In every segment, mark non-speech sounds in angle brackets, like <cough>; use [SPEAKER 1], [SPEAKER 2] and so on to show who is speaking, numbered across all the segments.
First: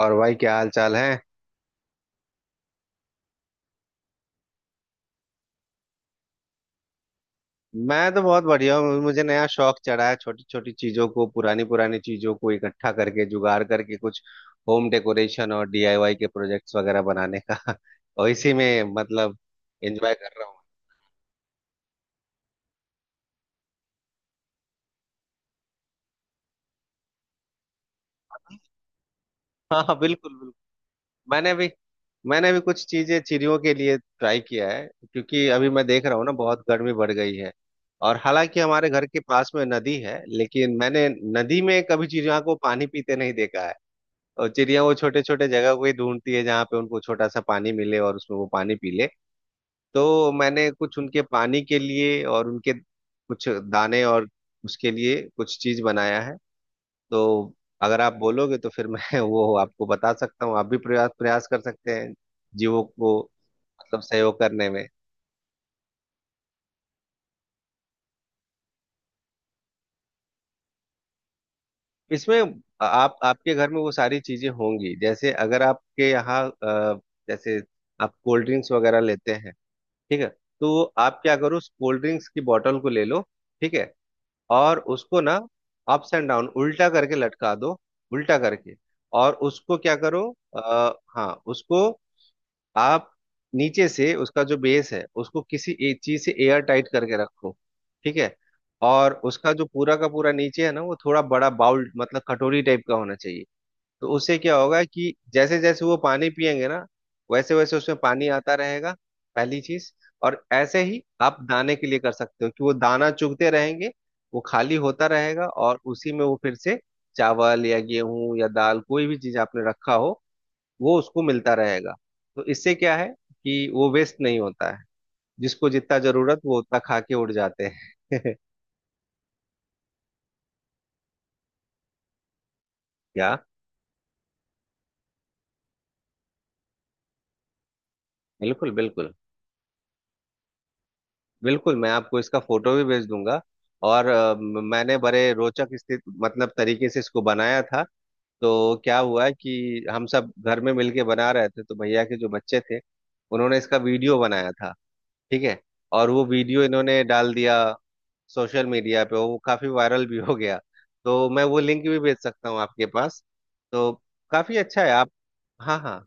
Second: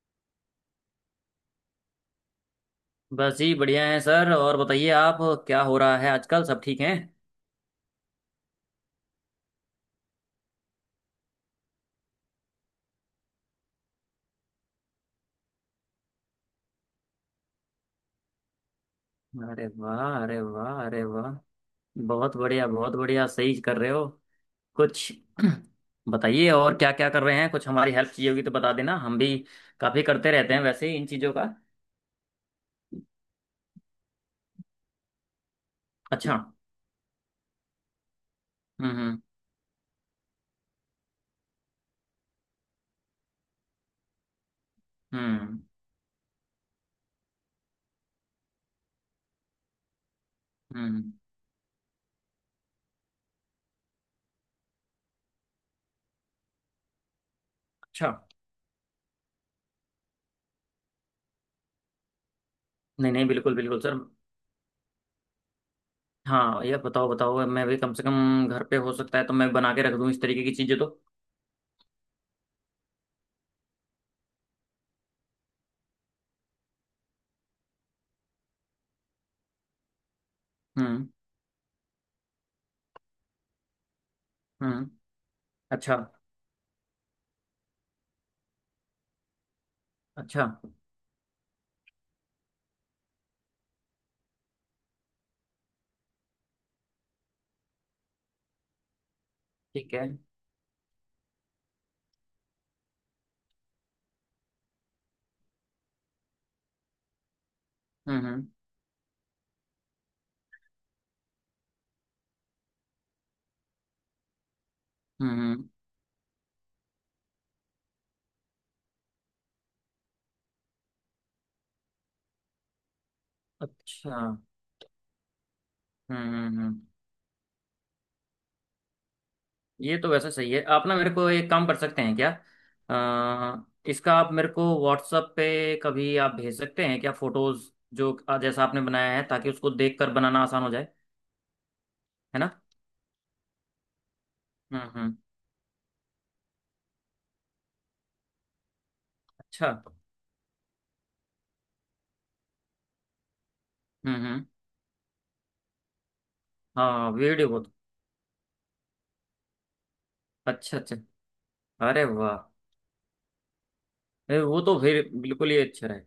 [SPEAKER 1] और भाई क्या हाल चाल है।
[SPEAKER 2] बस जी बढ़िया है सर। और बताइए आप, क्या हो रहा है आजकल? सब ठीक हैं?
[SPEAKER 1] मैं तो बहुत बढ़िया हूँ। मुझे नया शौक चढ़ा है छोटी छोटी चीजों को पुरानी पुरानी चीजों को इकट्ठा करके जुगाड़ करके कुछ होम डेकोरेशन और डीआईवाई के प्रोजेक्ट्स वगैरह बनाने का। <laughs> और इसी में मतलब
[SPEAKER 2] अरे
[SPEAKER 1] एंजॉय
[SPEAKER 2] वाह,
[SPEAKER 1] कर
[SPEAKER 2] अरे
[SPEAKER 1] रहा हूँ।
[SPEAKER 2] वाह, अरे वाह। बहुत बढ़िया, बहुत बढ़िया, सही कर रहे हो। कुछ <clears throat> बताइए और क्या क्या कर रहे हैं। कुछ हमारी हेल्प चाहिए होगी तो बता देना, हम भी
[SPEAKER 1] हाँ हाँ,
[SPEAKER 2] काफी करते
[SPEAKER 1] बिल्कुल बिल्कुल।
[SPEAKER 2] रहते हैं वैसे ही इन चीजों का।
[SPEAKER 1] मैंने भी मैंने भी कुछ चीजें चिड़ियों के लिए ट्राई किया है। क्योंकि अभी मैं देख रहा हूँ ना,
[SPEAKER 2] अच्छा।
[SPEAKER 1] बहुत गर्मी बढ़ गई है। और हालांकि हमारे
[SPEAKER 2] हम्म,
[SPEAKER 1] घर
[SPEAKER 2] हम्म।
[SPEAKER 1] के पास में नदी है, लेकिन मैंने नदी में कभी चिड़िया को पानी पीते नहीं देखा है। और चिड़िया वो छोटे छोटे
[SPEAKER 2] हम्म,
[SPEAKER 1] जगह को ही ढूंढती है जहाँ पे उनको छोटा सा पानी मिले और उसमें वो पानी पी ले। तो मैंने कुछ
[SPEAKER 2] हम्म।
[SPEAKER 1] उनके पानी के लिए और उनके कुछ दाने और उसके लिए कुछ चीज बनाया है। तो अगर
[SPEAKER 2] अच्छा।
[SPEAKER 1] आप बोलोगे तो फिर मैं <laughs> वो आपको बता सकता हूँ। आप भी प्रयास प्रयास कर सकते हैं जीवों
[SPEAKER 2] नहीं
[SPEAKER 1] को
[SPEAKER 2] नहीं, बिल्कुल बिल्कुल सर।
[SPEAKER 1] मतलब सहयोग करने में।
[SPEAKER 2] हाँ ये बताओ बताओ, मैं भी कम से कम घर पे हो सकता है तो मैं बना के रख दूं इस तरीके की चीजें तो।
[SPEAKER 1] इसमें आप आपके घर में वो सारी चीजें होंगी। जैसे अगर आपके यहाँ जैसे आप कोल्ड ड्रिंक्स वगैरह लेते हैं। ठीक है। तो
[SPEAKER 2] हम्म,
[SPEAKER 1] आप क्या करो उस कोल्ड ड्रिंक्स की बॉटल को ले लो। ठीक है। और
[SPEAKER 2] हम्म।
[SPEAKER 1] उसको ना
[SPEAKER 2] अच्छा।
[SPEAKER 1] अप्स एंड डाउन उल्टा करके लटका दो। उल्टा करके। और उसको क्या करो
[SPEAKER 2] अच्छा।
[SPEAKER 1] हाँ, उसको आप नीचे से उसका जो बेस है उसको किसी एक चीज से एयर टाइट करके रखो। ठीक है। और उसका जो
[SPEAKER 2] ठीक
[SPEAKER 1] पूरा
[SPEAKER 2] है।
[SPEAKER 1] का पूरा नीचे है ना वो थोड़ा बड़ा बाउल मतलब कटोरी टाइप का होना चाहिए। तो उससे क्या होगा कि जैसे जैसे वो पानी पिएंगे ना, वैसे वैसे उसमें
[SPEAKER 2] हम्म,
[SPEAKER 1] पानी
[SPEAKER 2] हम्म।
[SPEAKER 1] आता रहेगा। पहली चीज। और ऐसे ही आप दाने के लिए कर सकते हो कि वो दाना चुगते रहेंगे, वो खाली होता रहेगा
[SPEAKER 2] हम्म।
[SPEAKER 1] और उसी में वो फिर से चावल या गेहूं या दाल कोई भी चीज आपने रखा हो वो उसको मिलता रहेगा। तो इससे क्या है कि वो
[SPEAKER 2] अच्छा।
[SPEAKER 1] वेस्ट
[SPEAKER 2] हम्म,
[SPEAKER 1] नहीं होता है। जिसको जितना
[SPEAKER 2] हम्म,
[SPEAKER 1] जरूरत वो उतना
[SPEAKER 2] हम्म।
[SPEAKER 1] खा के उड़ जाते हैं।
[SPEAKER 2] ये तो वैसे सही है। आप ना मेरे को एक काम कर सकते हैं क्या,
[SPEAKER 1] <laughs> क्या।
[SPEAKER 2] इसका आप मेरे को व्हाट्सएप पे कभी आप भेज सकते हैं क्या? फोटोज जो जैसा
[SPEAKER 1] बिल्कुल
[SPEAKER 2] आपने
[SPEAKER 1] बिल्कुल।
[SPEAKER 2] बनाया है, ताकि उसको देख कर बनाना आसान हो जाए।
[SPEAKER 1] बिल्कुल मैं आपको इसका
[SPEAKER 2] है ना?
[SPEAKER 1] फोटो भी भेज दूंगा। और
[SPEAKER 2] हम्म,
[SPEAKER 1] मैंने
[SPEAKER 2] हम्म।
[SPEAKER 1] बड़े रोचक स्थित मतलब तरीके से इसको बनाया था। तो क्या हुआ
[SPEAKER 2] अच्छा।
[SPEAKER 1] कि हम सब घर में मिलके बना रहे थे तो भैया के जो बच्चे थे उन्होंने इसका
[SPEAKER 2] हम्म,
[SPEAKER 1] वीडियो
[SPEAKER 2] हम्म।
[SPEAKER 1] बनाया था। ठीक है। और वो वीडियो इन्होंने
[SPEAKER 2] हाँ
[SPEAKER 1] डाल
[SPEAKER 2] वीडियो
[SPEAKER 1] दिया
[SPEAKER 2] बहुत
[SPEAKER 1] सोशल मीडिया पे, वो काफी वायरल भी हो गया।
[SPEAKER 2] अच्छा, अच्छा।
[SPEAKER 1] तो मैं वो लिंक भी
[SPEAKER 2] अरे
[SPEAKER 1] भेज
[SPEAKER 2] वाह।
[SPEAKER 1] सकता हूँ आपके पास। तो
[SPEAKER 2] ए,
[SPEAKER 1] काफी
[SPEAKER 2] वो तो
[SPEAKER 1] अच्छा है
[SPEAKER 2] फिर
[SPEAKER 1] आप।
[SPEAKER 2] बिल्कुल ही
[SPEAKER 1] हाँ
[SPEAKER 2] अच्छा
[SPEAKER 1] हाँ।
[SPEAKER 2] रहे।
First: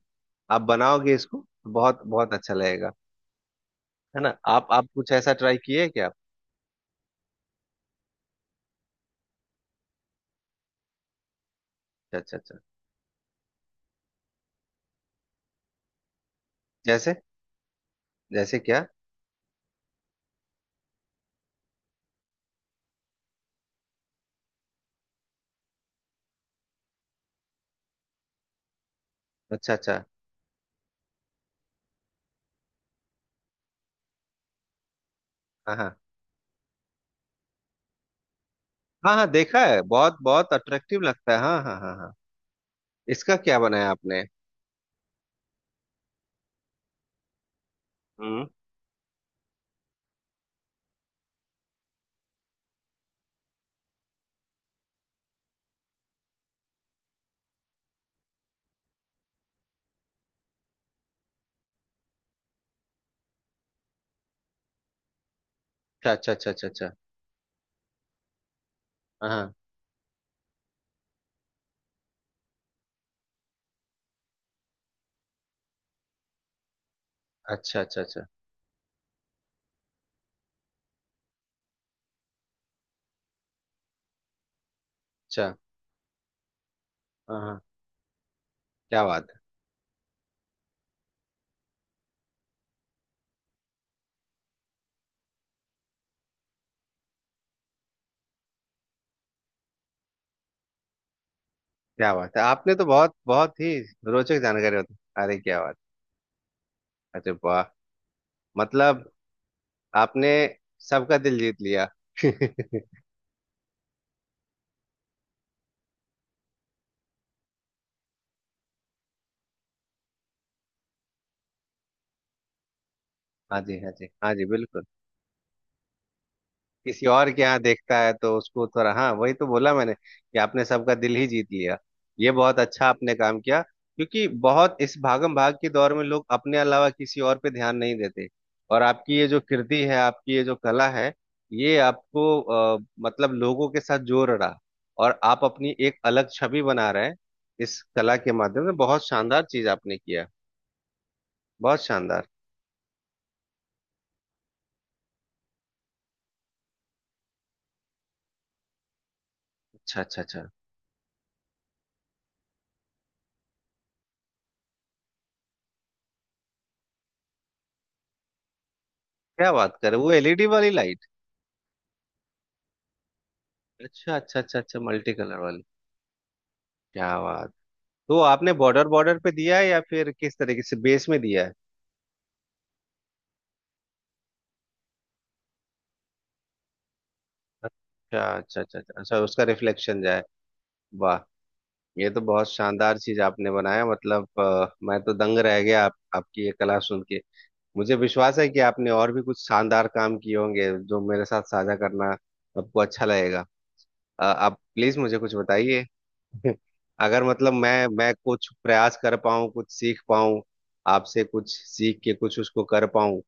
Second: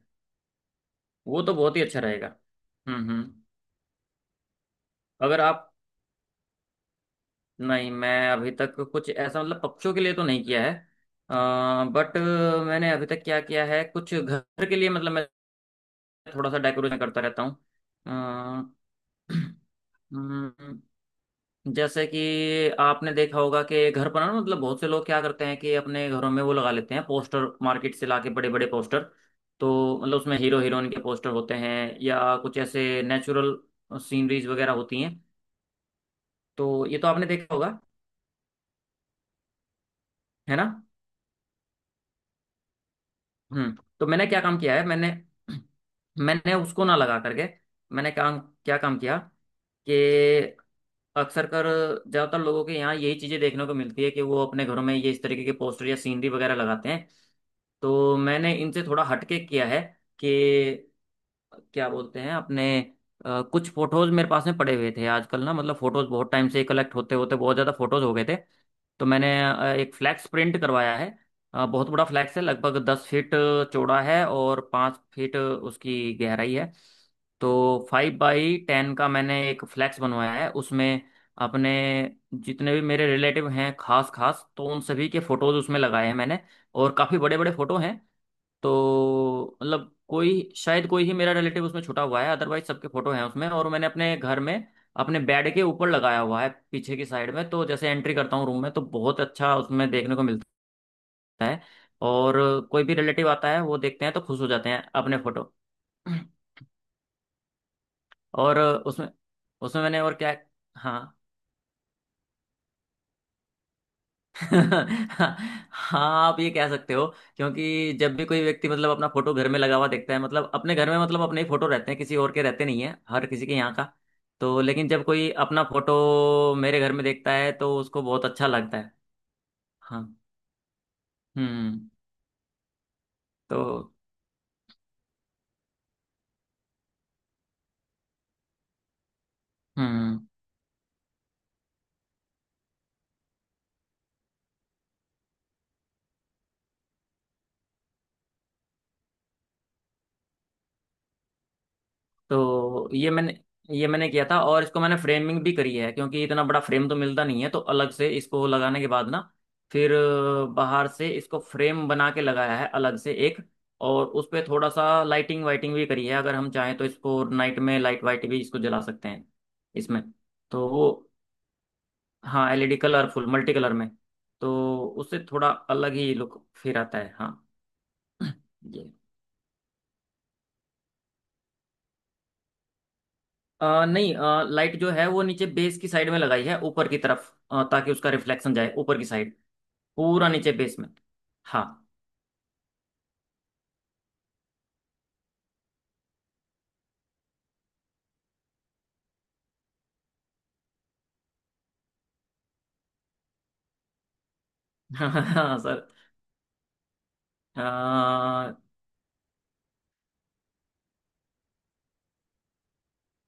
[SPEAKER 1] आप बनाओगे
[SPEAKER 2] वो
[SPEAKER 1] इसको,
[SPEAKER 2] तो बहुत ही अच्छा
[SPEAKER 1] बहुत बहुत
[SPEAKER 2] रहेगा।
[SPEAKER 1] अच्छा लगेगा।
[SPEAKER 2] हम्म, हम्म।
[SPEAKER 1] है ना, आप कुछ ऐसा
[SPEAKER 2] अगर
[SPEAKER 1] ट्राई
[SPEAKER 2] आप,
[SPEAKER 1] किए क्या।
[SPEAKER 2] नहीं मैं अभी तक कुछ ऐसा मतलब पक्षियों के लिए तो नहीं किया है। बट
[SPEAKER 1] अच्छा अच्छा अच्छा।
[SPEAKER 2] मैंने अभी तक क्या किया है, कुछ घर के लिए मतलब मैं थोड़ा सा डेकोरेशन
[SPEAKER 1] जैसे।
[SPEAKER 2] करता रहता हूँ।
[SPEAKER 1] जैसे
[SPEAKER 2] अ, <clears throat>
[SPEAKER 1] क्या।
[SPEAKER 2] हम्म, जैसे कि आपने देखा होगा कि घर पर ना, मतलब बहुत से लोग क्या करते हैं कि अपने घरों में वो लगा लेते हैं पोस्टर, मार्केट से लाके बड़े बड़े पोस्टर।
[SPEAKER 1] अच्छा अच्छा।
[SPEAKER 2] तो मतलब उसमें हीरो हीरोइन के पोस्टर होते हैं या कुछ ऐसे नेचुरल सीनरीज वगैरह होती हैं।
[SPEAKER 1] हाँ हाँ
[SPEAKER 2] तो ये तो आपने देखा होगा,
[SPEAKER 1] हाँ हाँ, देखा है, बहुत बहुत
[SPEAKER 2] है ना?
[SPEAKER 1] अट्रैक्टिव लगता है। हाँ हाँ हाँ हाँ। इसका क्या
[SPEAKER 2] हम्म।
[SPEAKER 1] बनाया
[SPEAKER 2] तो
[SPEAKER 1] आपने।
[SPEAKER 2] मैंने क्या काम किया है, मैंने मैंने उसको ना लगा करके, मैंने काम
[SPEAKER 1] हम्म।
[SPEAKER 2] क्या काम किया कि अक्सर कर, ज़्यादातर लोगों के यहाँ यही चीज़ें देखने को मिलती है कि वो अपने घरों में ये इस तरीके के पोस्टर या सीनरी वगैरह लगाते हैं। तो मैंने इनसे थोड़ा हटके किया है कि क्या बोलते हैं अपने, कुछ फोटोज मेरे पास में पड़े हुए थे आजकल ना, मतलब फोटोज
[SPEAKER 1] अच्छा अच्छा
[SPEAKER 2] बहुत टाइम
[SPEAKER 1] अच्छा
[SPEAKER 2] से
[SPEAKER 1] अच्छा अच्छा।
[SPEAKER 2] कलेक्ट होते होते बहुत ज़्यादा फोटोज हो गए थे। तो मैंने
[SPEAKER 1] हाँ हाँ।
[SPEAKER 2] एक फ्लैक्स प्रिंट करवाया है। बहुत बड़ा फ्लैक्स है, लगभग 10 फीट चौड़ा है और 5 फीट उसकी गहराई है।
[SPEAKER 1] अच्छा
[SPEAKER 2] तो
[SPEAKER 1] अच्छा
[SPEAKER 2] फाइव
[SPEAKER 1] अच्छा
[SPEAKER 2] बाई टेन का मैंने एक फ्लैक्स बनवाया है। उसमें अपने जितने भी मेरे रिलेटिव हैं खास खास, तो उन सभी के
[SPEAKER 1] अच्छा।
[SPEAKER 2] फोटोज उसमें लगाए हैं मैंने। और काफ़ी बड़े
[SPEAKER 1] हाँ
[SPEAKER 2] बड़े
[SPEAKER 1] हाँ।
[SPEAKER 2] फोटो हैं।
[SPEAKER 1] क्या बात है।
[SPEAKER 2] तो मतलब कोई शायद कोई ही मेरा रिलेटिव उसमें छुटा हुआ है, अदरवाइज सबके फोटो हैं उसमें। और मैंने अपने घर में अपने बेड के ऊपर लगाया हुआ है, पीछे की साइड में, तो जैसे एंट्री करता हूँ रूम में तो बहुत अच्छा उसमें देखने को मिलता है।
[SPEAKER 1] क्या
[SPEAKER 2] और
[SPEAKER 1] बात है आपने
[SPEAKER 2] कोई
[SPEAKER 1] तो
[SPEAKER 2] भी
[SPEAKER 1] बहुत
[SPEAKER 2] रिलेटिव आता
[SPEAKER 1] बहुत
[SPEAKER 2] है
[SPEAKER 1] ही
[SPEAKER 2] वो देखते हैं तो खुश
[SPEAKER 1] रोचक
[SPEAKER 2] हो जाते
[SPEAKER 1] जानकारी
[SPEAKER 2] हैं
[SPEAKER 1] होती।
[SPEAKER 2] अपने
[SPEAKER 1] अरे
[SPEAKER 2] फोटो।
[SPEAKER 1] क्या बात। अरे वाह।
[SPEAKER 2] और उसमें
[SPEAKER 1] मतलब
[SPEAKER 2] उसमें मैंने और
[SPEAKER 1] आपने
[SPEAKER 2] क्या, हाँ
[SPEAKER 1] सबका दिल जीत लिया। <laughs>
[SPEAKER 2] हाँ आप ये कह सकते हो, क्योंकि जब भी कोई व्यक्ति मतलब अपना फोटो घर में लगा हुआ देखता है, मतलब अपने घर में मतलब अपने ही फोटो रहते हैं, किसी और के रहते नहीं है हर किसी के
[SPEAKER 1] हाँ
[SPEAKER 2] यहाँ
[SPEAKER 1] जी हाँ
[SPEAKER 2] का।
[SPEAKER 1] जी हाँ जी,
[SPEAKER 2] तो
[SPEAKER 1] बिल्कुल।
[SPEAKER 2] लेकिन जब कोई अपना फोटो मेरे घर में
[SPEAKER 1] किसी और
[SPEAKER 2] देखता
[SPEAKER 1] के
[SPEAKER 2] है
[SPEAKER 1] यहाँ
[SPEAKER 2] तो
[SPEAKER 1] देखता
[SPEAKER 2] उसको
[SPEAKER 1] है
[SPEAKER 2] बहुत
[SPEAKER 1] तो
[SPEAKER 2] अच्छा
[SPEAKER 1] उसको
[SPEAKER 2] लगता
[SPEAKER 1] थोड़ा,
[SPEAKER 2] है।
[SPEAKER 1] हाँ वही तो बोला मैंने
[SPEAKER 2] हाँ।
[SPEAKER 1] कि आपने सबका दिल ही जीत लिया।
[SPEAKER 2] हम्म।
[SPEAKER 1] ये बहुत अच्छा आपने काम
[SPEAKER 2] तो
[SPEAKER 1] किया, क्योंकि बहुत इस भागम भाग के दौर में लोग अपने अलावा किसी और पे ध्यान नहीं देते। और आपकी ये जो कृति है,
[SPEAKER 2] हम्म।
[SPEAKER 1] आपकी ये जो कला है, ये आपको अ, मतलब लोगों के साथ जोड़ रहा। और आप अपनी एक अलग छवि बना रहे हैं इस कला के माध्यम से। बहुत शानदार चीज आपने किया, बहुत शानदार।
[SPEAKER 2] तो ये मैंने किया था और इसको मैंने फ्रेमिंग भी करी है, क्योंकि इतना बड़ा फ्रेम तो मिलता नहीं है, तो अलग से इसको लगाने के बाद ना फिर
[SPEAKER 1] अच्छा अच्छा अच्छा।
[SPEAKER 2] बाहर से इसको फ्रेम बना के लगाया है अलग से एक। और उस पे थोड़ा सा लाइटिंग वाइटिंग भी करी है, अगर हम चाहें तो इसको नाइट में लाइट वाइट भी इसको जला सकते हैं।
[SPEAKER 1] क्या बात कर रहे
[SPEAKER 2] इसमें
[SPEAKER 1] हो? वो एलईडी
[SPEAKER 2] तो
[SPEAKER 1] वाली
[SPEAKER 2] वो
[SPEAKER 1] लाइट।
[SPEAKER 2] हाँ एलईडी कलरफुल मल्टी कलर में,
[SPEAKER 1] अच्छा अच्छा
[SPEAKER 2] तो
[SPEAKER 1] अच्छा अच्छा, मल्टी
[SPEAKER 2] उससे
[SPEAKER 1] कलर
[SPEAKER 2] थोड़ा
[SPEAKER 1] वाली।
[SPEAKER 2] अलग ही लुक फिर आता है।
[SPEAKER 1] क्या
[SPEAKER 2] हाँ।
[SPEAKER 1] बात। तो
[SPEAKER 2] <clears throat>
[SPEAKER 1] आपने बॉर्डर
[SPEAKER 2] ये
[SPEAKER 1] बॉर्डर पे दिया है या फिर किस तरीके से बेस में दिया है।
[SPEAKER 2] नहीं लाइट जो है वो नीचे बेस की साइड में लगाई है ऊपर की तरफ, ताकि उसका
[SPEAKER 1] अच्छा
[SPEAKER 2] रिफ्लेक्शन
[SPEAKER 1] अच्छा
[SPEAKER 2] जाए
[SPEAKER 1] अच्छा
[SPEAKER 2] ऊपर
[SPEAKER 1] अच्छा
[SPEAKER 2] की
[SPEAKER 1] अच्छा,
[SPEAKER 2] साइड,
[SPEAKER 1] उसका रिफ्लेक्शन जाए।
[SPEAKER 2] पूरा नीचे बेस में।
[SPEAKER 1] वाह।
[SPEAKER 2] हाँ।
[SPEAKER 1] ये तो बहुत शानदार चीज आपने बनाया। मतलब मैं तो दंग रह गया। आप, आपकी ये कला सुन के मुझे विश्वास है कि आपने और भी कुछ शानदार काम किए होंगे जो मेरे साथ साझा करना आपको अच्छा लगेगा। आप प्लीज
[SPEAKER 2] <laughs>
[SPEAKER 1] मुझे कुछ
[SPEAKER 2] हाँ
[SPEAKER 1] बताइए।
[SPEAKER 2] सर।
[SPEAKER 1] अगर मतलब मैं कुछ
[SPEAKER 2] आ,
[SPEAKER 1] प्रयास कर पाऊँ, कुछ सीख पाऊँ, आपसे कुछ सीख के कुछ उसको कर पाऊँ,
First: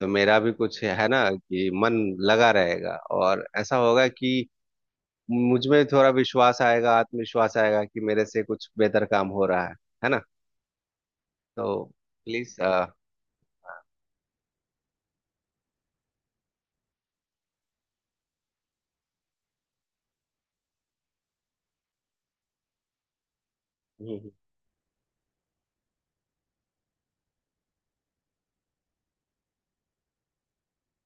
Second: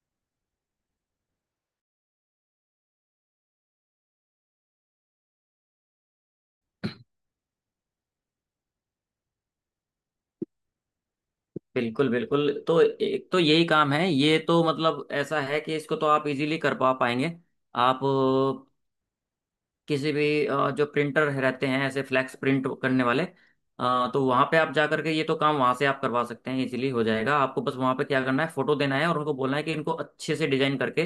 [SPEAKER 1] तो मेरा भी कुछ है ना कि मन लगा रहेगा और ऐसा होगा कि मुझ में थोड़ा विश्वास आएगा, आत्मविश्वास आएगा कि मेरे से कुछ बेहतर काम हो रहा है। है ना। तो
[SPEAKER 2] बिल्कुल बिल्कुल,
[SPEAKER 1] प्लीज।
[SPEAKER 2] तो
[SPEAKER 1] अच्छा
[SPEAKER 2] एक तो यही काम है, ये तो मतलब ऐसा है कि इसको तो आप इजीली कर पा पाएंगे। आप किसी भी जो प्रिंटर रहते हैं ऐसे फ्लैक्स प्रिंट करने वाले, तो वहाँ पे आप जा करके ये तो काम वहाँ से आप करवा सकते हैं, इजीली हो जाएगा। आपको बस वहाँ पे क्या करना है, फोटो देना है और उनको बोलना है कि इनको अच्छे से डिजाइन करके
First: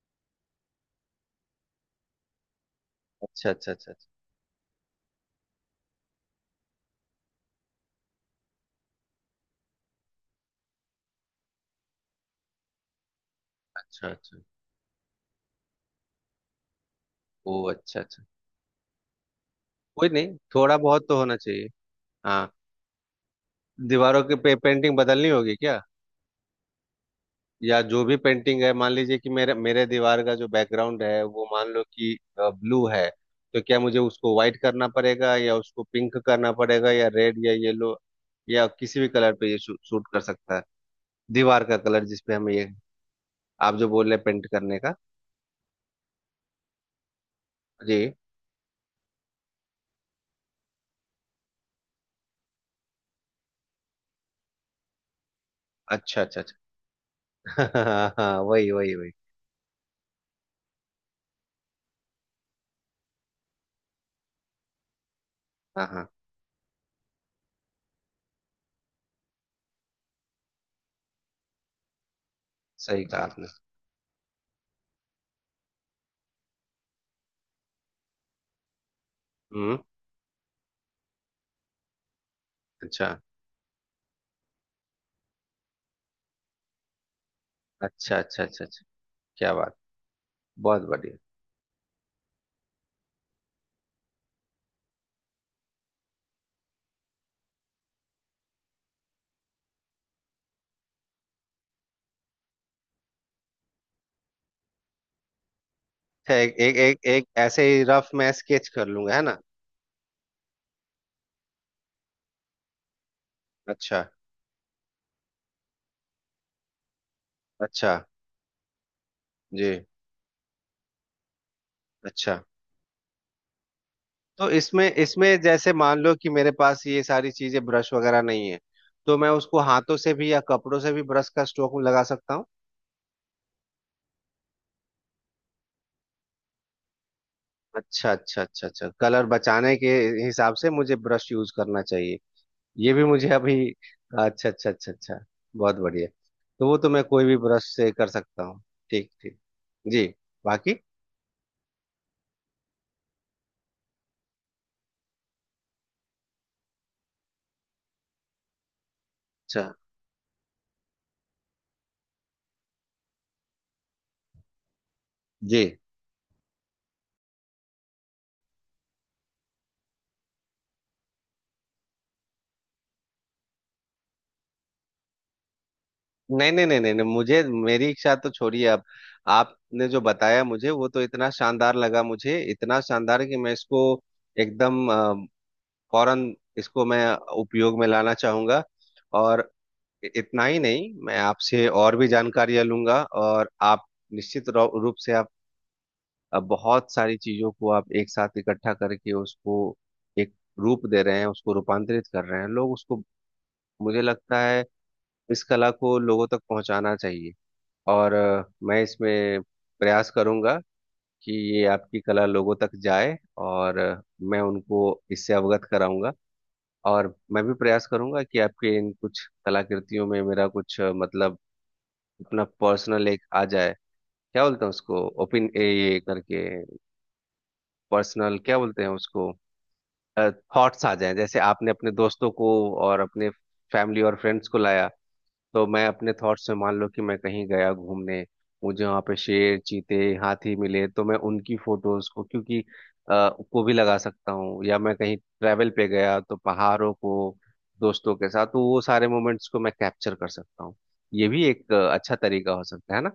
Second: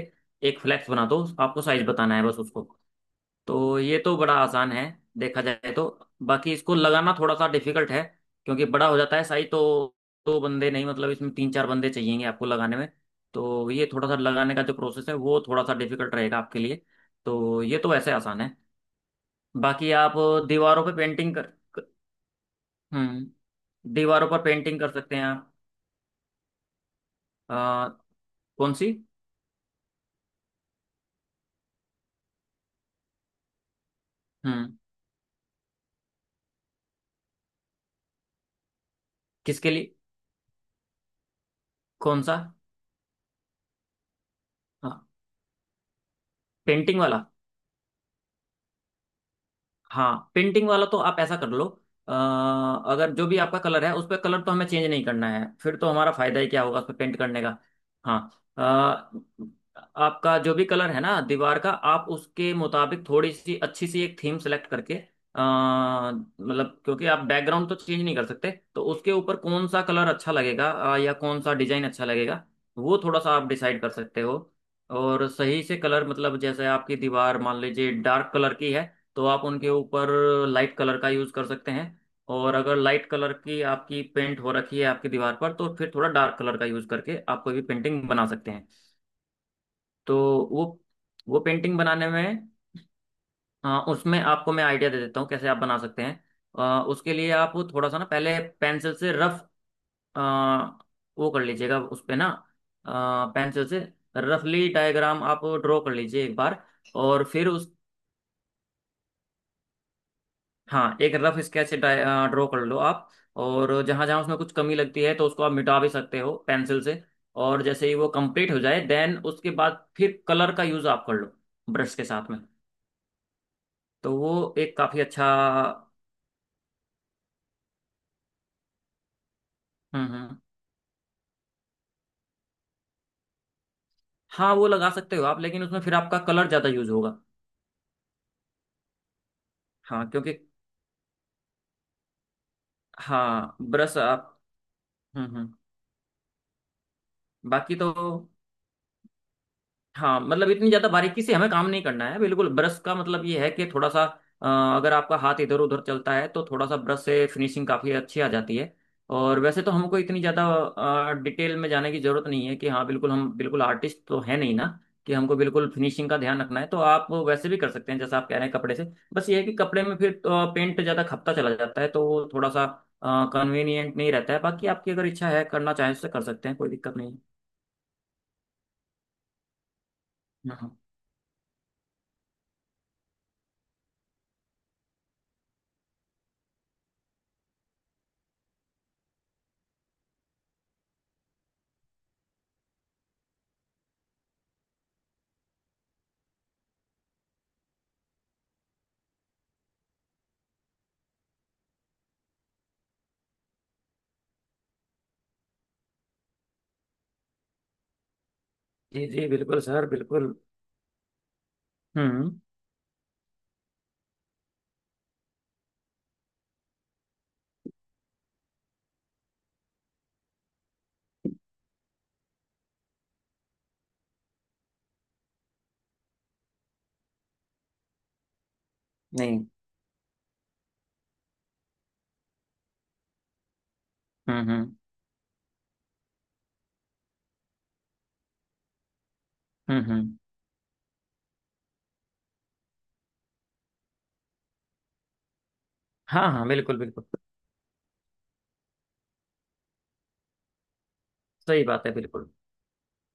[SPEAKER 2] एक फ्लैक्स बना दो। आपको साइज बताना है बस उसको।
[SPEAKER 1] अच्छा अच्छा
[SPEAKER 2] तो ये तो बड़ा आसान है देखा जाए तो। बाकी इसको लगाना थोड़ा सा डिफिकल्ट है, क्योंकि बड़ा हो जाता है साइज तो, दो बंदे नहीं मतलब इसमें तीन चार बंदे चाहिएंगे आपको लगाने में। तो ये
[SPEAKER 1] अच्छा
[SPEAKER 2] थोड़ा सा
[SPEAKER 1] अच्छा।
[SPEAKER 2] लगाने का जो प्रोसेस है वो थोड़ा सा डिफिकल्ट रहेगा आपके लिए।
[SPEAKER 1] ओ
[SPEAKER 2] तो ये तो
[SPEAKER 1] अच्छा
[SPEAKER 2] वैसे
[SPEAKER 1] अच्छा।
[SPEAKER 2] आसान है। बाकी
[SPEAKER 1] कोई
[SPEAKER 2] आप
[SPEAKER 1] नहीं, थोड़ा
[SPEAKER 2] दीवारों पे
[SPEAKER 1] बहुत तो
[SPEAKER 2] पेंटिंग
[SPEAKER 1] होना
[SPEAKER 2] कर,
[SPEAKER 1] चाहिए।
[SPEAKER 2] क-,
[SPEAKER 1] हाँ।
[SPEAKER 2] हम्म, दीवारों पर पेंटिंग कर
[SPEAKER 1] पेंटिंग
[SPEAKER 2] सकते हैं
[SPEAKER 1] बदलनी
[SPEAKER 2] आप।
[SPEAKER 1] होगी क्या। या जो
[SPEAKER 2] अ,
[SPEAKER 1] भी पेंटिंग है
[SPEAKER 2] कौन
[SPEAKER 1] मान
[SPEAKER 2] सी,
[SPEAKER 1] लीजिए कि मेरे मेरे दीवार का जो बैकग्राउंड है वो मान लो कि ब्लू है। तो क्या मुझे उसको व्हाइट
[SPEAKER 2] हम्म,
[SPEAKER 1] करना पड़ेगा या उसको पिंक करना पड़ेगा या रेड या येलो या किसी भी कलर पे ये
[SPEAKER 2] किसके लिए,
[SPEAKER 1] शूट कर सकता है। दीवार का कलर
[SPEAKER 2] कौन
[SPEAKER 1] जिसपे
[SPEAKER 2] सा,
[SPEAKER 1] हम ये आप जो बोल रहे पेंट करने का।
[SPEAKER 2] हाँ पेंटिंग वाला,
[SPEAKER 1] जी।
[SPEAKER 2] हाँ पेंटिंग वाला तो आप ऐसा कर लो। अ, अगर जो भी आपका कलर है उस पर कलर तो हमें चेंज नहीं करना है, फिर तो हमारा
[SPEAKER 1] अच्छा अच्छा
[SPEAKER 2] फायदा ही
[SPEAKER 1] अच्छा।
[SPEAKER 2] क्या होगा उस पर पेंट करने का।
[SPEAKER 1] <laughs> हाँ
[SPEAKER 2] हाँ।
[SPEAKER 1] हाँ वही वही वही।
[SPEAKER 2] अ, आपका जो भी कलर है ना दीवार का, आप उसके मुताबिक थोड़ी सी अच्छी सी एक थीम सेलेक्ट करके
[SPEAKER 1] हाँ हाँ।
[SPEAKER 2] मतलब क्योंकि आप बैकग्राउंड तो चेंज नहीं कर सकते, तो उसके ऊपर कौन सा कलर अच्छा लगेगा, या कौन सा डिजाइन अच्छा लगेगा वो
[SPEAKER 1] सही
[SPEAKER 2] थोड़ा
[SPEAKER 1] कहा
[SPEAKER 2] सा
[SPEAKER 1] आपने।
[SPEAKER 2] आप डिसाइड कर सकते हो। और सही से कलर मतलब, जैसे आपकी दीवार मान लीजिए डार्क कलर की है, तो आप उनके
[SPEAKER 1] हम्म।
[SPEAKER 2] ऊपर लाइट कलर का यूज़ कर सकते हैं। और अगर लाइट
[SPEAKER 1] अच्छा
[SPEAKER 2] कलर की आपकी पेंट हो रखी है आपकी दीवार पर, तो फिर थोड़ा डार्क कलर का यूज़ करके आप कोई भी पेंटिंग
[SPEAKER 1] अच्छा
[SPEAKER 2] बना
[SPEAKER 1] अच्छा
[SPEAKER 2] सकते
[SPEAKER 1] अच्छा
[SPEAKER 2] हैं।
[SPEAKER 1] अच्छा। क्या बात,
[SPEAKER 2] तो वो
[SPEAKER 1] बहुत बढ़िया।
[SPEAKER 2] वो पेंटिंग बनाने में उसमें आपको मैं आइडिया दे देता हूँ कैसे आप बना सकते हैं। उसके लिए आप थोड़ा सा ना पहले पेंसिल से रफ वो कर लीजिएगा उस पे ना, पेंसिल से रफली डायग्राम आप ड्रॉ कर लीजिए
[SPEAKER 1] अच्छा,
[SPEAKER 2] एक
[SPEAKER 1] एक
[SPEAKER 2] बार।
[SPEAKER 1] एक एक
[SPEAKER 2] और
[SPEAKER 1] एक
[SPEAKER 2] फिर
[SPEAKER 1] ऐसे
[SPEAKER 2] उस,
[SPEAKER 1] ही रफ मैं स्केच कर लूंगा, है ना।
[SPEAKER 2] हाँ एक रफ स्केच ड्रॉ कर लो आप, और
[SPEAKER 1] अच्छा
[SPEAKER 2] जहाँ जहाँ उसमें कुछ कमी लगती है तो उसको आप मिटा भी सकते हो पेंसिल से। और जैसे
[SPEAKER 1] अच्छा।
[SPEAKER 2] ही वो कंप्लीट हो जाए देन उसके
[SPEAKER 1] जी।
[SPEAKER 2] बाद फिर कलर का यूज़ आप कर लो ब्रश के साथ में।
[SPEAKER 1] अच्छा।
[SPEAKER 2] तो
[SPEAKER 1] तो
[SPEAKER 2] वो एक
[SPEAKER 1] इसमें
[SPEAKER 2] काफ़ी अच्छा।
[SPEAKER 1] इसमें जैसे मान लो कि मेरे पास ये सारी चीजें ब्रश वगैरह नहीं है, तो मैं उसको हाथों
[SPEAKER 2] हम्म,
[SPEAKER 1] से भी
[SPEAKER 2] हम्म।
[SPEAKER 1] या कपड़ों से भी ब्रश का स्ट्रोक लगा सकता हूँ।
[SPEAKER 2] हाँ वो लगा सकते हो आप, लेकिन उसमें फिर आपका कलर ज़्यादा यूज़ होगा।
[SPEAKER 1] अच्छा अच्छा अच्छा अच्छा, कलर बचाने के
[SPEAKER 2] हाँ क्योंकि,
[SPEAKER 1] हिसाब से मुझे ब्रश यूज करना चाहिए। ये भी मुझे अभी।
[SPEAKER 2] हाँ ब्रश आप,
[SPEAKER 1] अच्छा अच्छा अच्छा अच्छा।
[SPEAKER 2] हम्म, हम्म।
[SPEAKER 1] बहुत बढ़िया। तो वो तो मैं कोई भी ब्रश
[SPEAKER 2] बाकी
[SPEAKER 1] से
[SPEAKER 2] तो,
[SPEAKER 1] कर सकता हूँ। ठीक ठीक। जी।
[SPEAKER 2] हाँ मतलब इतनी
[SPEAKER 1] बाकी।
[SPEAKER 2] ज्यादा बारीकी से हमें काम नहीं करना है, बिल्कुल ब्रश का मतलब ये है कि थोड़ा सा अ, अगर आपका हाथ इधर उधर चलता है तो थोड़ा सा ब्रश से फिनिशिंग काफी अच्छी आ जाती है। और
[SPEAKER 1] अच्छा।
[SPEAKER 2] वैसे तो हमको इतनी ज्यादा डिटेल में जाने की जरूरत नहीं है कि, हाँ बिल्कुल, हम बिल्कुल आर्टिस्ट तो है नहीं ना कि हमको
[SPEAKER 1] जी।
[SPEAKER 2] बिल्कुल फिनिशिंग का ध्यान रखना है। तो आप वैसे भी कर सकते हैं जैसा आप कह रहे हैं, कपड़े से, बस ये है कि कपड़े में फिर पेंट ज्यादा खपता चला जाता है, तो वो थोड़ा सा कन्वीनियंट नहीं रहता है। बाकी आपकी अगर इच्छा है करना चाहें तो कर सकते
[SPEAKER 1] नहीं
[SPEAKER 2] हैं,
[SPEAKER 1] नहीं
[SPEAKER 2] कोई
[SPEAKER 1] नहीं नहीं
[SPEAKER 2] दिक्कत
[SPEAKER 1] नहीं,
[SPEAKER 2] नहीं है।
[SPEAKER 1] मुझे मेरी इच्छा तो छोड़िए अब। आपने जो बताया मुझे
[SPEAKER 2] हाँ
[SPEAKER 1] वो तो इतना शानदार लगा मुझे, इतना शानदार कि मैं इसको एकदम फौरन इसको मैं उपयोग में लाना चाहूंगा। और इतना ही नहीं, मैं आपसे और भी जानकारियां लूंगा। और आप निश्चित रूप से आप बहुत सारी चीजों को आप एक साथ इकट्ठा करके उसको एक रूप दे रहे हैं, उसको रूपांतरित कर रहे हैं लोग उसको। मुझे लगता है इस कला को लोगों तक पहुंचाना चाहिए। और मैं
[SPEAKER 2] जी जी,
[SPEAKER 1] इसमें
[SPEAKER 2] बिल्कुल सर,
[SPEAKER 1] प्रयास
[SPEAKER 2] बिल्कुल।
[SPEAKER 1] करूंगा कि ये आपकी कला
[SPEAKER 2] हम्म।
[SPEAKER 1] लोगों तक जाए। और मैं उनको इससे अवगत कराऊंगा। और मैं भी प्रयास करूंगा कि आपके इन कुछ कलाकृतियों में मेरा कुछ मतलब अपना पर्सनल एक आ जाए। क्या बोलते हैं उसको, ओपिन ये करके, पर्सनल क्या बोलते हैं उसको,
[SPEAKER 2] नहीं।
[SPEAKER 1] थॉट्स आ जाए। जैसे आपने अपने दोस्तों को और अपने फैमिली और फ्रेंड्स
[SPEAKER 2] हम्म,
[SPEAKER 1] को
[SPEAKER 2] हम्म।
[SPEAKER 1] लाया, तो मैं अपने थॉट्स में मान लो कि मैं कहीं गया घूमने, मुझे वहां पे शेर
[SPEAKER 2] हम्म,
[SPEAKER 1] चीते
[SPEAKER 2] हम्म।
[SPEAKER 1] हाथी मिले तो मैं उनकी फोटोज को क्योंकि को भी लगा सकता हूँ। या मैं कहीं ट्रैवल पे गया
[SPEAKER 2] हाँ
[SPEAKER 1] तो
[SPEAKER 2] हाँ, बिल्कुल
[SPEAKER 1] पहाड़ों
[SPEAKER 2] बिल्कुल।
[SPEAKER 1] को दोस्तों के साथ, तो वो सारे मोमेंट्स को मैं कैप्चर कर सकता हूँ। ये भी
[SPEAKER 2] सही
[SPEAKER 1] एक
[SPEAKER 2] बात है,
[SPEAKER 1] अच्छा
[SPEAKER 2] बिल्कुल।
[SPEAKER 1] तरीका हो सकता है ना।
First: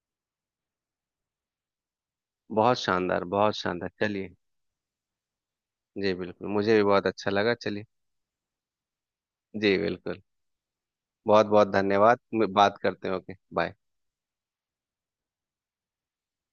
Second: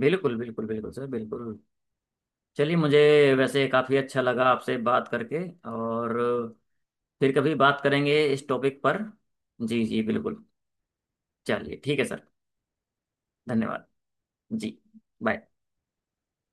[SPEAKER 2] बिल्कुल बिल्कुल बिल्कुल सर, बिल्कुल। चलिए
[SPEAKER 1] बहुत
[SPEAKER 2] मुझे,
[SPEAKER 1] शानदार, बहुत
[SPEAKER 2] वैसे
[SPEAKER 1] शानदार।
[SPEAKER 2] काफ़ी अच्छा
[SPEAKER 1] चलिए।
[SPEAKER 2] लगा आपसे बात करके।
[SPEAKER 1] जी
[SPEAKER 2] और
[SPEAKER 1] बिल्कुल, मुझे भी बहुत अच्छा
[SPEAKER 2] फिर
[SPEAKER 1] लगा।
[SPEAKER 2] कभी बात
[SPEAKER 1] चलिए।
[SPEAKER 2] करेंगे इस टॉपिक पर।
[SPEAKER 1] जी
[SPEAKER 2] जी जी
[SPEAKER 1] बिल्कुल।
[SPEAKER 2] बिल्कुल।
[SPEAKER 1] बहुत बहुत
[SPEAKER 2] चलिए ठीक है
[SPEAKER 1] धन्यवाद।
[SPEAKER 2] सर।
[SPEAKER 1] बात करते हैं, ओके बाय।
[SPEAKER 2] धन्यवाद। जी। बाय।